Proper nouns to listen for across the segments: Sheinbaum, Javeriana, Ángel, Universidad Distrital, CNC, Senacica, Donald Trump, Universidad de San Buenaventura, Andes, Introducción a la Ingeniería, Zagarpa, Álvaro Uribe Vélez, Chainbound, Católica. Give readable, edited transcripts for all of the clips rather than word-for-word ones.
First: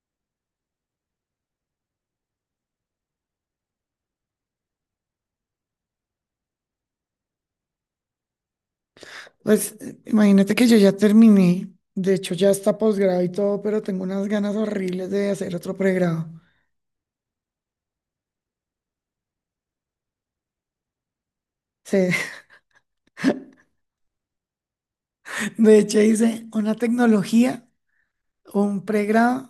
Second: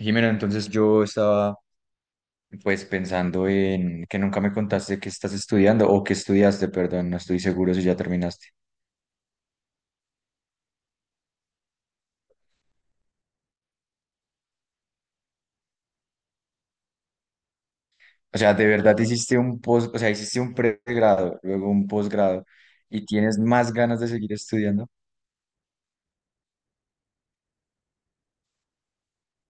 Jimena, entonces yo estaba pues pensando en que nunca me contaste que estás estudiando o que estudiaste, perdón, no estoy seguro si ya terminaste. Pues imagínate que yo ya terminé, de hecho ya está posgrado y todo, pero tengo unas ganas horribles de hacer otro pregrado. O sea, de verdad hiciste o sea, hiciste un pregrado, luego un Sí, posgrado y tienes más ganas de seguir estudiando. de hecho hice una tecnología, un pregrado,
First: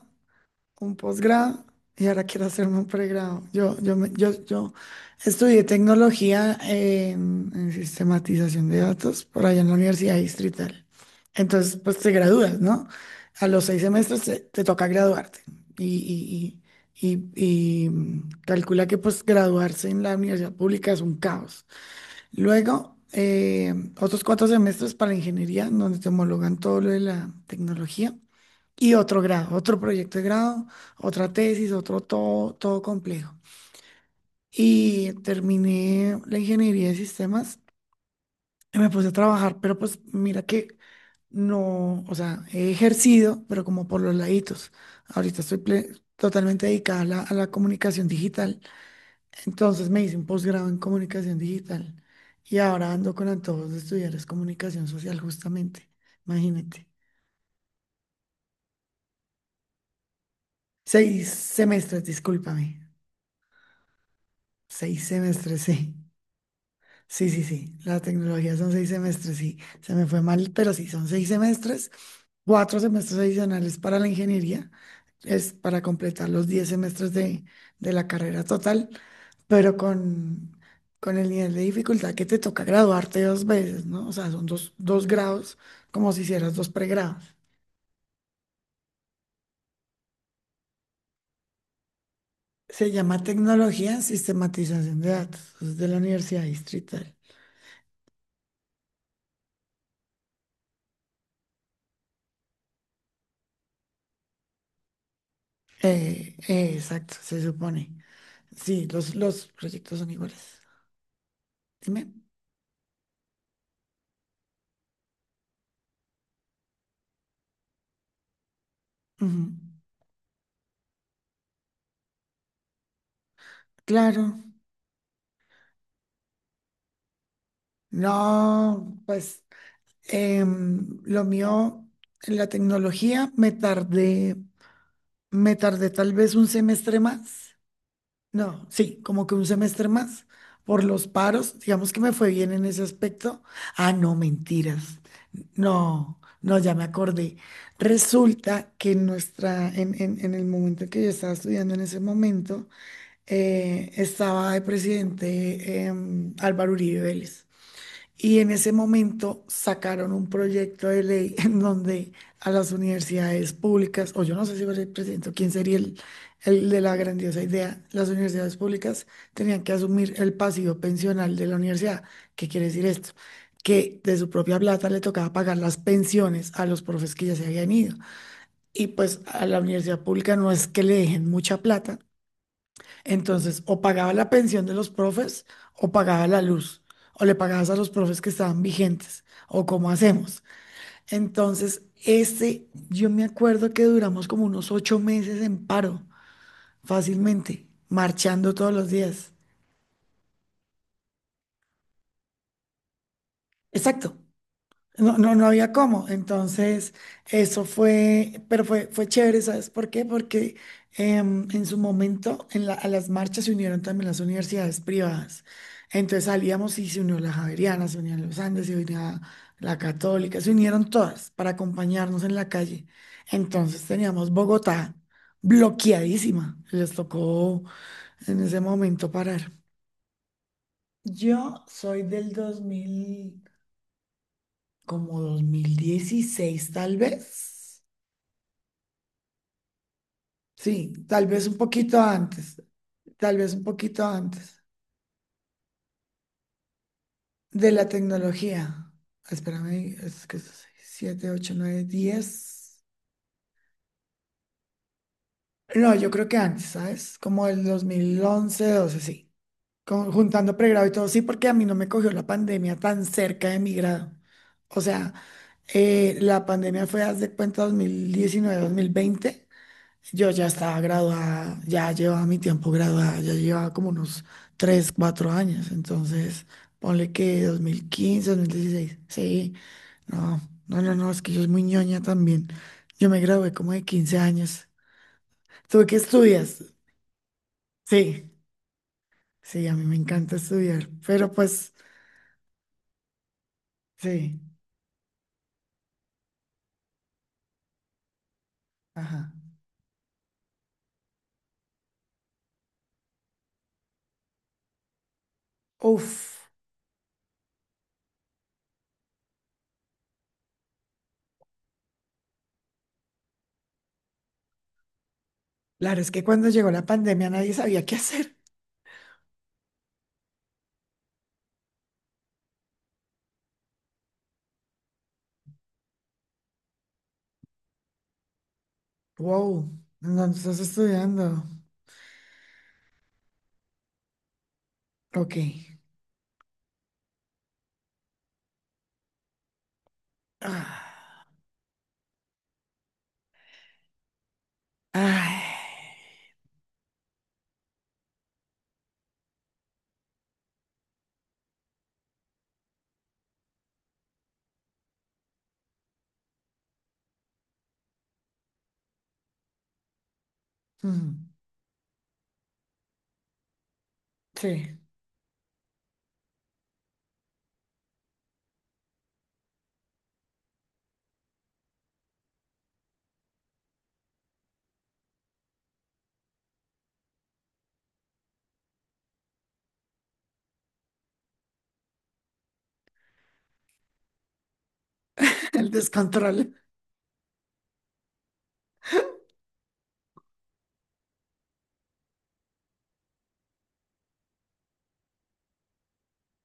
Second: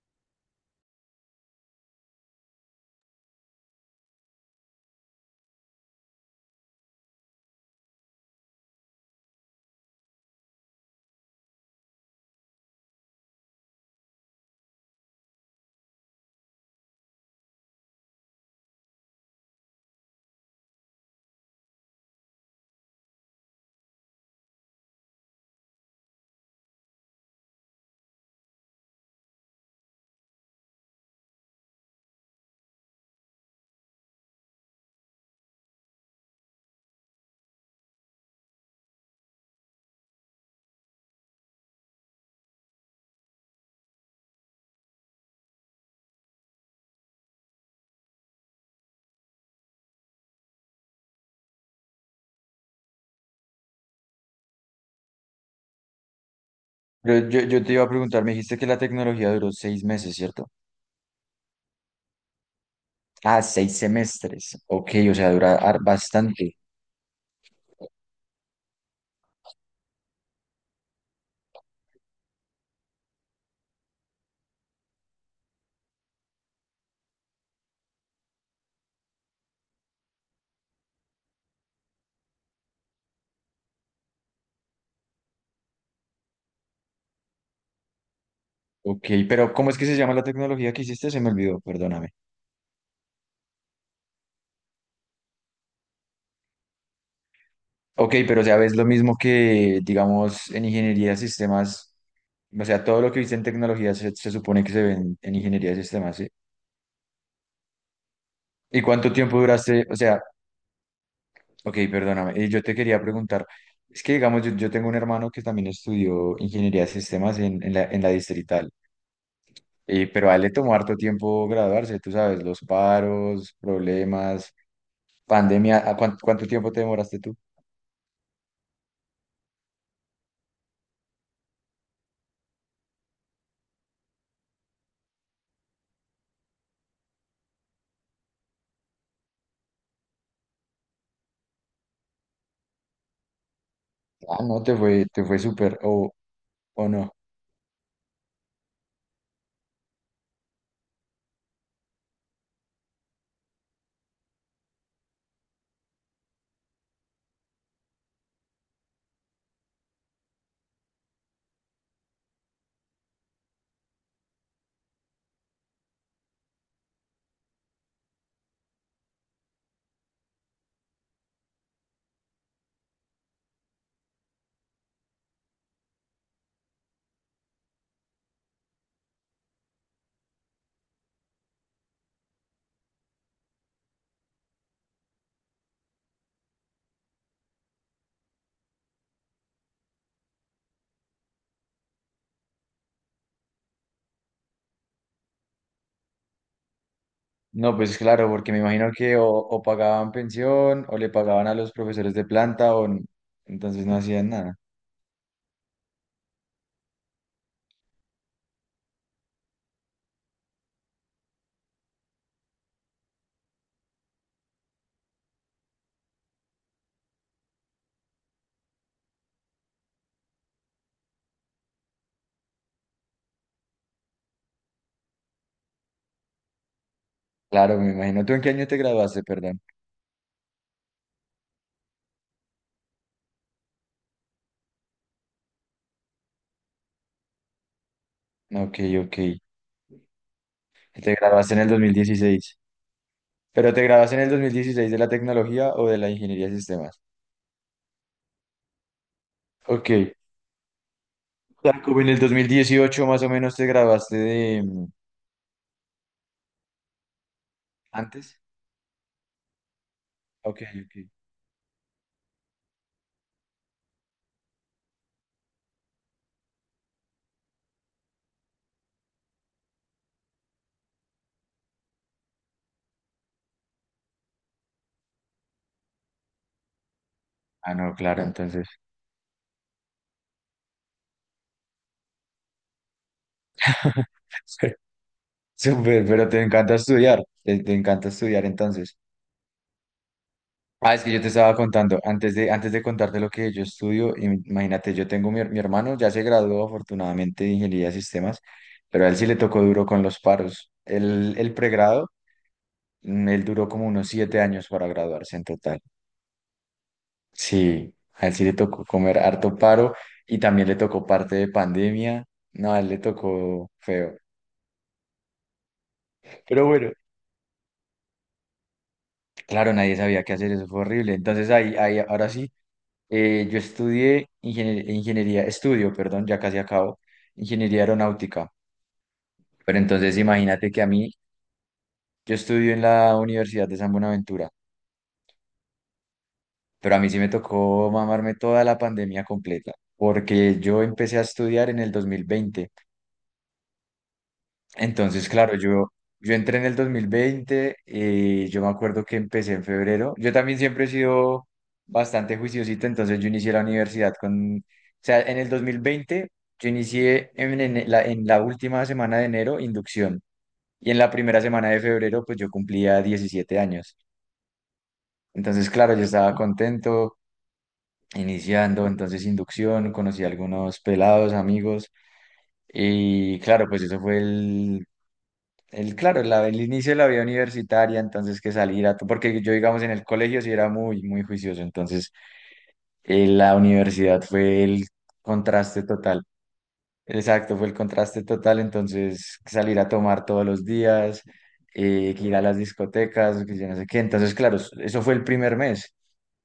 un posgrado y ahora quiero hacerme un pregrado. Yo estudié tecnología en sistematización de datos por allá en la Universidad Distrital. Entonces, pues te gradúas, ¿no? A los 6 semestres te toca graduarte. Y, y calcula que pues graduarse en la universidad pública es un caos. Luego, otros 4 semestres para ingeniería, donde te homologan todo lo de la tecnología y otro grado, otro proyecto de grado, otra tesis, otro todo, todo complejo. Y terminé la ingeniería de sistemas y me puse a trabajar, pero pues mira que no, o sea, he ejercido, pero como por los laditos. Ahorita estoy totalmente dedicada a la comunicación digital. Entonces me hice un posgrado en comunicación digital y ahora ando con antojos de estudiar es comunicación social justamente. Imagínate. Yo te iba a preguntar, me dijiste que la tecnología duró 6 meses, ¿cierto? Seis semestres, discúlpame. Ah, 6 semestres. Ok, Seis o sea, dura semestres, sí. Bastante. Sí, sí, sí. La tecnología son 6 semestres, sí. Se me fue mal, pero sí, son 6 semestres, 4 semestres adicionales para la ingeniería, es para completar los 10 semestres de la carrera total, pero con el nivel de dificultad que te toca graduarte dos veces, ¿no? O sea, son dos, dos grados, como si hicieras dos pregrados. Ok, pero ¿cómo es que se llama la tecnología que hiciste? Se me olvidó, perdóname. Se llama tecnología en sistematización de datos, es de la Universidad Distrital. Ok, pero o sea, ves lo mismo que, digamos, en ingeniería de sistemas, o sea, todo lo que viste en tecnología se supone que se ve en ingeniería de sistemas, ¿sí? Exacto, se supone. ¿Y Sí, cuánto tiempo los duraste? O proyectos son sea, iguales. ok, Dime. perdóname, yo te quería preguntar, es que, digamos, yo tengo un hermano que también estudió ingeniería de sistemas en la Distrital, Ujú. Pero a él le tomó harto tiempo graduarse, tú sabes, los paros, Claro. problemas, pandemia, ¿cuánto, tiempo te demoraste tú? No, pues lo mío, en la tecnología, me tardé tal vez un semestre más. No, sí, como que un semestre más por los paros. Digamos que me fue bien en ese aspecto. Ah, no, Ah, no, te mentiras. fue, te fue súper, o No, no, ya me o no. acordé. Resulta que en nuestra, en el momento en que yo estaba estudiando en ese momento, estaba de presidente Álvaro Uribe Vélez. Y en ese momento sacaron un proyecto de ley en donde a las universidades públicas, o yo no sé si fue el presidente o quién sería el de la grandiosa idea, las universidades públicas tenían que asumir el pasivo pensional de la universidad. ¿Qué quiere decir esto? Que de su propia plata le tocaba pagar las pensiones a los profes que ya se habían ido. Y pues a la universidad pública no es que le dejen mucha plata, entonces, o pagaba la pensión de los profes o pagaba la luz, o le pagabas a los profes que estaban vigentes, o cómo hacemos. Entonces, este, yo me acuerdo que duramos como unos 8 meses en paro, fácilmente, No, pues claro, porque marchando me todos los imagino que o, días. o pagaban pensión o le pagaban a los profesores de planta entonces no Exacto. hacían nada. No, no, no había cómo. Entonces, eso fue, pero fue, fue chévere, ¿sabes por qué? Porque en su momento en a las marchas se unieron también las universidades privadas. Entonces salíamos y se unió la Javeriana, se unían los Andes, se unía la Católica, se unieron todas para acompañarnos en la calle. Entonces teníamos Bogotá bloqueadísima. Les tocó Claro, me imagino. ¿Tú en en qué ese año te momento graduaste, parar. perdón? Yo soy del 2000 como 2016 tal vez. Ok, ok. Sí, Te tal vez graduaste un en el dos mil poquito dieciséis antes, tal vez un ¿Pero te poquito graduaste en el dos mil antes dieciséis de la tecnología o de la ingeniería de sistemas? de la tecnología. Ok. Espérame, es que es 7, 8, O sea, 9, como en el dos mil 10. dieciocho más o menos te graduaste de... No, yo creo que antes, ¿sabes? Como el ¿Antes? 2011, 12, sí. Juntando Ok, pregrado y todo, ok. sí, porque a mí no me cogió la pandemia tan cerca de mi grado. O sea, la pandemia fue, haz de cuenta, 2019, 2020. Yo ya estaba graduada, ya llevaba mi tiempo graduada, ya llevaba como unos 3 4 años, entonces ponle que dos Ah, mil no, claro, quince dos mil entonces. dieciséis sí, no, no, es que yo soy muy ñoña también, yo me gradué como de 15 años, ¿tú qué Súper, pero te estudias? encanta estudiar. Te encanta Sí, estudiar entonces. sí, a mí me encanta estudiar, Ah, es que yo te pero estaba pues, contando, antes de contarte lo que yo estudio, sí, imagínate, yo tengo mi hermano, ya se graduó afortunadamente de ingeniería de sistemas, pero a él sí ajá, le tocó duro con los paros. El pregrado, él duró como unos 7 años para graduarse en total. uf, Sí, a él sí le tocó comer harto paro y también le tocó parte de pandemia. No, a él le tocó feo. claro, es que cuando Pero llegó la bueno, pandemia nadie sabía qué hacer, claro, nadie sabía qué hacer, eso fue horrible. Entonces ahí ahora sí. Yo estudié ingeniería, estudio, perdón, ya casi acabo, ingeniería aeronáutica. wow, Pero ¿en entonces ¿dónde estás imagínate que a mí, estudiando? yo estudio en la Universidad de San Buenaventura, Ok, pero a mí sí me tocó mamarme toda la pandemia completa, porque yo ah. empecé a estudiar en el 2020. Entonces, Ay, claro, yo entré en el 2020 y yo me acuerdo que empecé en febrero. Yo también siempre he sido bastante juiciosito, entonces yo inicié la universidad o sea, en el 2020 yo inicié en la última semana de enero inducción y en la mm, primera semana de febrero pues yo cumplía 17 años. sí, Entonces, claro, yo estaba contento iniciando, entonces inducción, conocí a algunos pelados, amigos y claro, pues eso fue el inicio de la vida universitaria, entonces que salir a... Porque yo, digamos, en el colegio sí era muy, muy juicioso, entonces la universidad fue el el contraste total. descontrol. Exacto, fue el contraste total, entonces salir a tomar todos los días, que ir a las discotecas, que yo no sé qué. Entonces, claro, eso fue el primer mes.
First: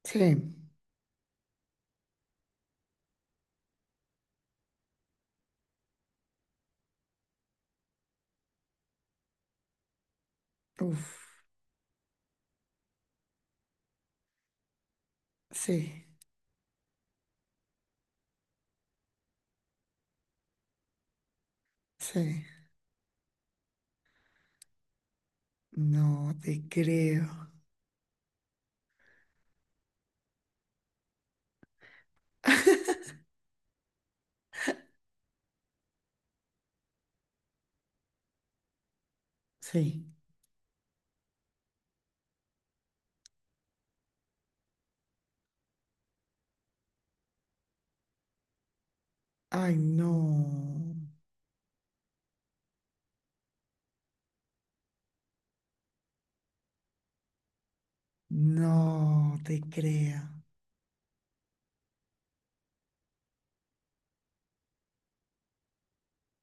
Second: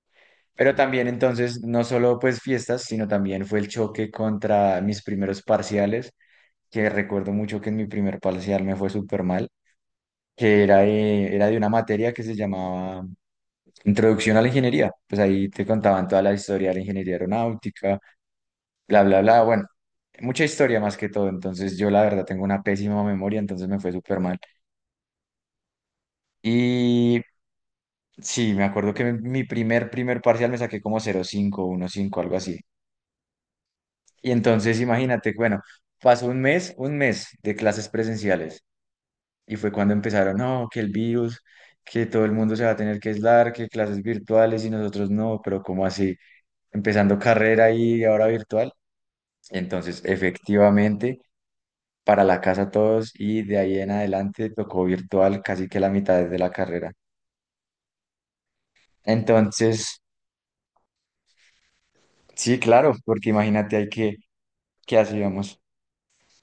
Sí, Pero también entonces, no solo pues fiestas, sino también fue el choque contra mis primeros parciales, que recuerdo mucho que en mi primer parcial me fue súper mal, que era uf, de, era de una materia que se llamaba Introducción a la Ingeniería. Pues ahí te sí, contaban toda la historia de la ingeniería aeronáutica, bla, bla, bla. Bueno, mucha historia más que todo. Entonces yo la verdad tengo sí. una pésima memoria, entonces me fue súper mal. No te Y creo. sí, me acuerdo que mi primer parcial me saqué como 0.5, cinco algo así. Y entonces imagínate, bueno, pasó un mes de clases presenciales. Y fue cuando Sí. empezaron, no, que el virus, que todo el mundo se va a tener que aislar, que clases virtuales y nosotros no, pero ¿cómo así? Empezando carrera y ahora virtual. Ay, Entonces, no, efectivamente, para la casa todos y de ahí en adelante tocó virtual casi que la mitad de la carrera. no te Entonces, creo. sí, claro, porque imagínate ahí que, ¿qué hacíamos?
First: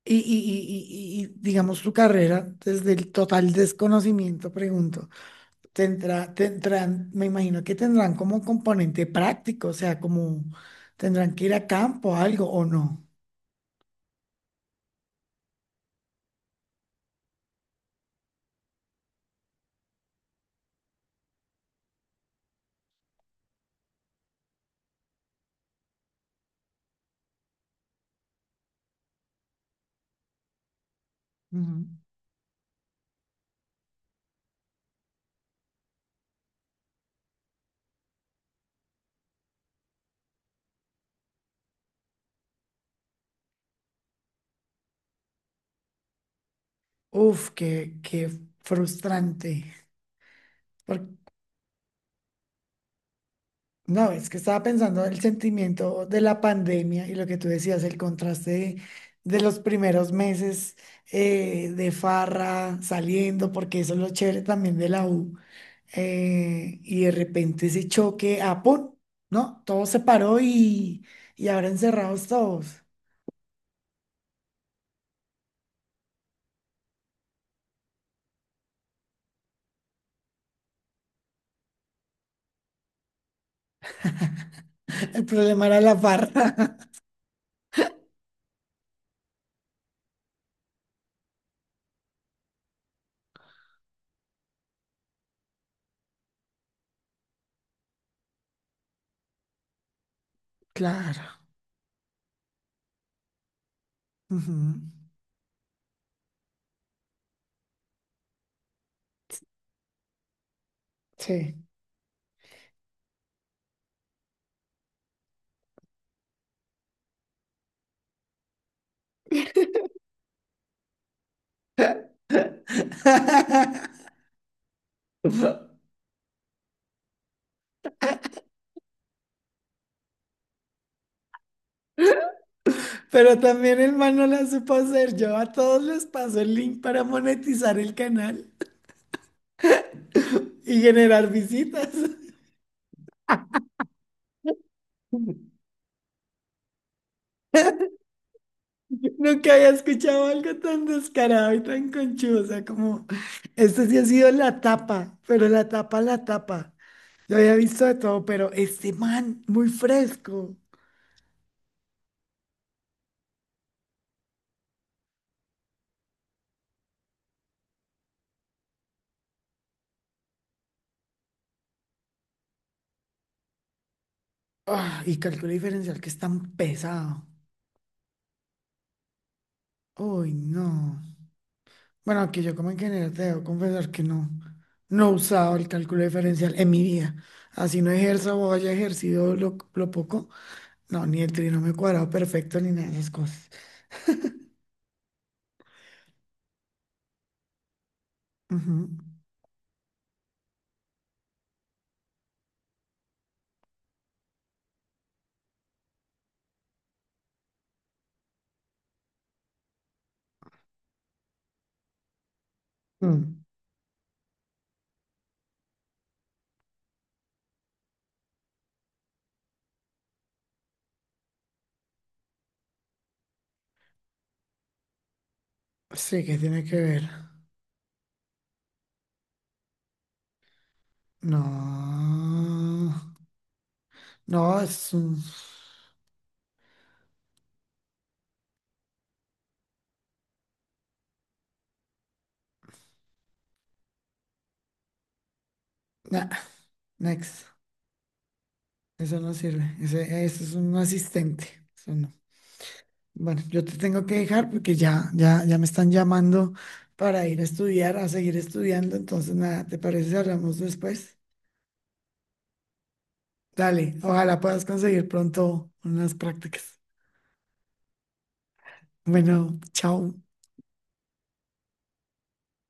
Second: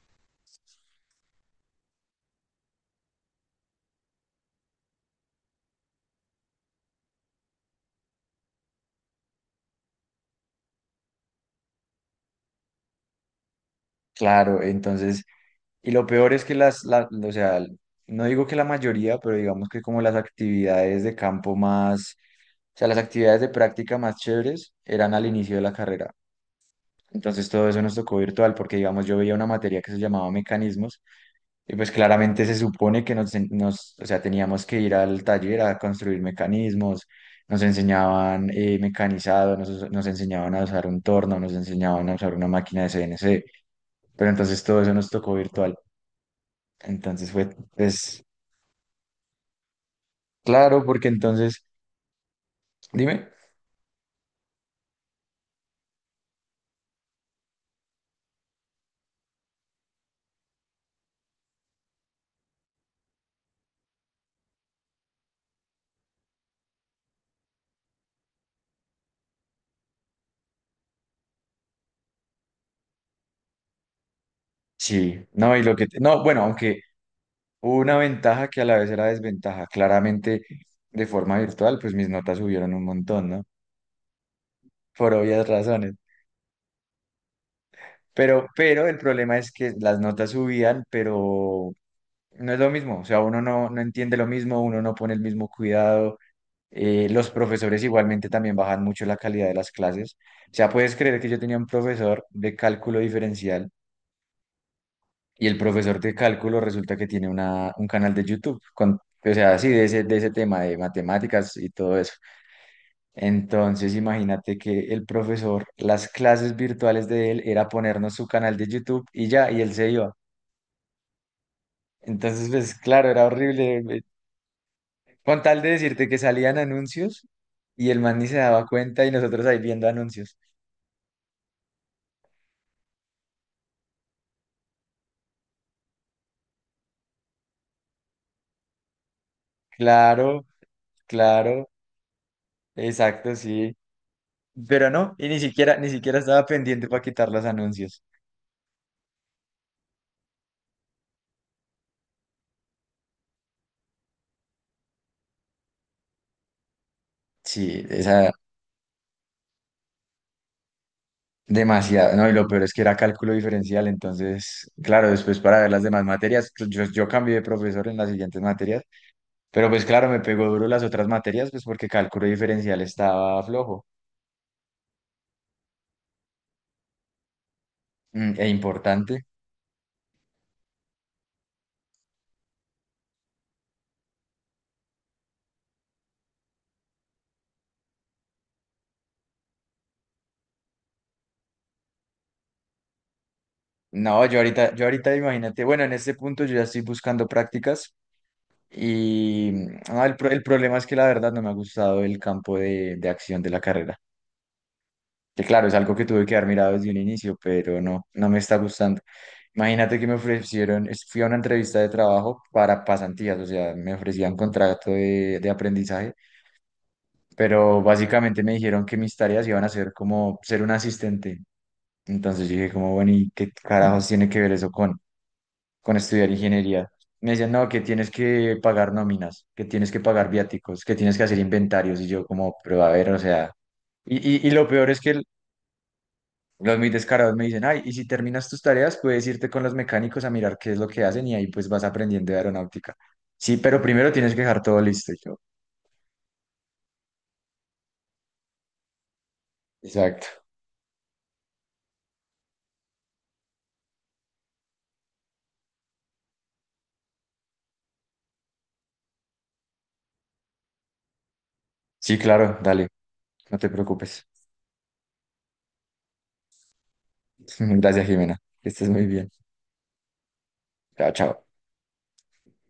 Digamos tu carrera, desde el total desconocimiento, pregunto, tendrán, me imagino que tendrán como componente práctico, o sea, como tendrán que ir a campo, algo o no. Claro, entonces, y lo peor es que o sea, no digo que la mayoría, pero digamos que como las actividades de campo más. O sea, las actividades de práctica más chéveres eran al inicio de la carrera. Entonces todo eso nos tocó virtual porque, digamos, yo veía una materia que se llamaba mecanismos y Ujú. pues claramente se supone que nos o sea, teníamos que ir al taller a construir mecanismos, nos enseñaban mecanizado, nos enseñaban a usar un torno, nos enseñaban a usar una máquina de CNC, pero entonces todo eso nos tocó virtual. Entonces fue, Uf, qué, pues, qué frustrante. claro, Por- porque entonces, dime, no, es que estaba pensando en el sentimiento de la pandemia y lo que tú decías, el contraste de los primeros meses de farra, saliendo, porque eso es lo chévere también de la U. Y de repente ese choque, ah, ¡pum! ¿No? Todo se paró y ahora encerrados todos. sí, no, y lo que, no, bueno, aunque... una ventaja que a la vez era desventaja. Claramente, de forma virtual, pues mis notas subieron un montón, ¿no? Por El obvias problema era razones. la farra. Pero, el problema es que las notas subían, pero no es lo mismo. O sea, uno no entiende lo mismo, uno no pone el mismo cuidado. Los profesores igualmente también bajan mucho la calidad de las clases. O sea, puedes creer Claro. que yo tenía un profesor de cálculo diferencial Ujú. y el profesor de cálculo resulta que tiene un canal de YouTube con, o sea, así de ese, tema de Sí. matemáticas y todo eso. Entonces, imagínate que el profesor, las clases virtuales de él era ponernos su canal de YouTube y ya, y él se iba. Entonces, pues claro, era horrible. Con tal de decirte que salían anuncios y el man ni se daba cuenta y nosotros ahí viendo anuncios. Pero también el man no la supo hacer. Yo a todos les paso el link para monetizar el canal Claro, y generar claro, visitas. exacto, sí. Pero no, y ni siquiera, ni siquiera estaba pendiente para quitar los anuncios. Nunca había escuchado algo tan descarado y tan conchudo. O sea, como esto sí ha sido la tapa, pero la tapa, la tapa. Yo había visto Sí, de todo, esa, pero este man, muy fresco. demasiado, no, y lo peor es que era cálculo diferencial, entonces, claro, después para ver las demás materias, pues, yo cambié de profesor en las siguientes materias, pero pues claro, me pegó duro las otras materias, pues porque cálculo diferencial estaba flojo Ah, y cálculo diferencial que es tan pesado. E importante. Uy, no. Bueno, aquí yo como ingeniero te debo confesar que no, no he usado el cálculo diferencial en mi vida. Así no ejerzo o haya ejercido lo poco. No, ni el trinomio cuadrado perfecto ni nada de esas cosas. No, yo ahorita imagínate, bueno, en este punto yo ya estoy buscando prácticas Ujú. y no, el problema es que la verdad no me ha gustado el campo de acción de la carrera, que claro, es algo que tuve que haber mirado desde un inicio, pero no, no me está gustando. Imagínate que me ofrecieron, fui a una entrevista de trabajo para pasantías, Mm. o sea, me ofrecían contrato de aprendizaje, pero básicamente me dijeron que mis tareas iban a ser como ser un asistente. Entonces yo dije como, bueno, ¿y qué carajos tiene que ver eso con Sí, estudiar que tiene que ingeniería? ver. Me decían, no, que tienes que pagar nóminas, que tienes que pagar viáticos, que tienes que hacer inventarios. Y yo como, pero a No. ver, o sea, y, No, y lo peor es es un... que los muy descarados me dicen, ay, y si terminas tus tareas, puedes irte con los mecánicos a mirar qué es lo que hacen y ahí pues vas aprendiendo de aeronáutica. Sí, pero primero tienes que dejar todo listo. Y yo, Nah, next. Eso no sirve. Ese exacto. es un asistente. Eso no. Bueno, yo te tengo que dejar porque ya me están llamando para ir a estudiar, a seguir estudiando. Entonces, nada, ¿te parece si hablamos después? Sí, claro, dale, no te Dale, preocupes. ojalá puedas conseguir pronto unas prácticas. Gracias, Jimena. Que estés muy bien. Bueno, chao. Chao, chao.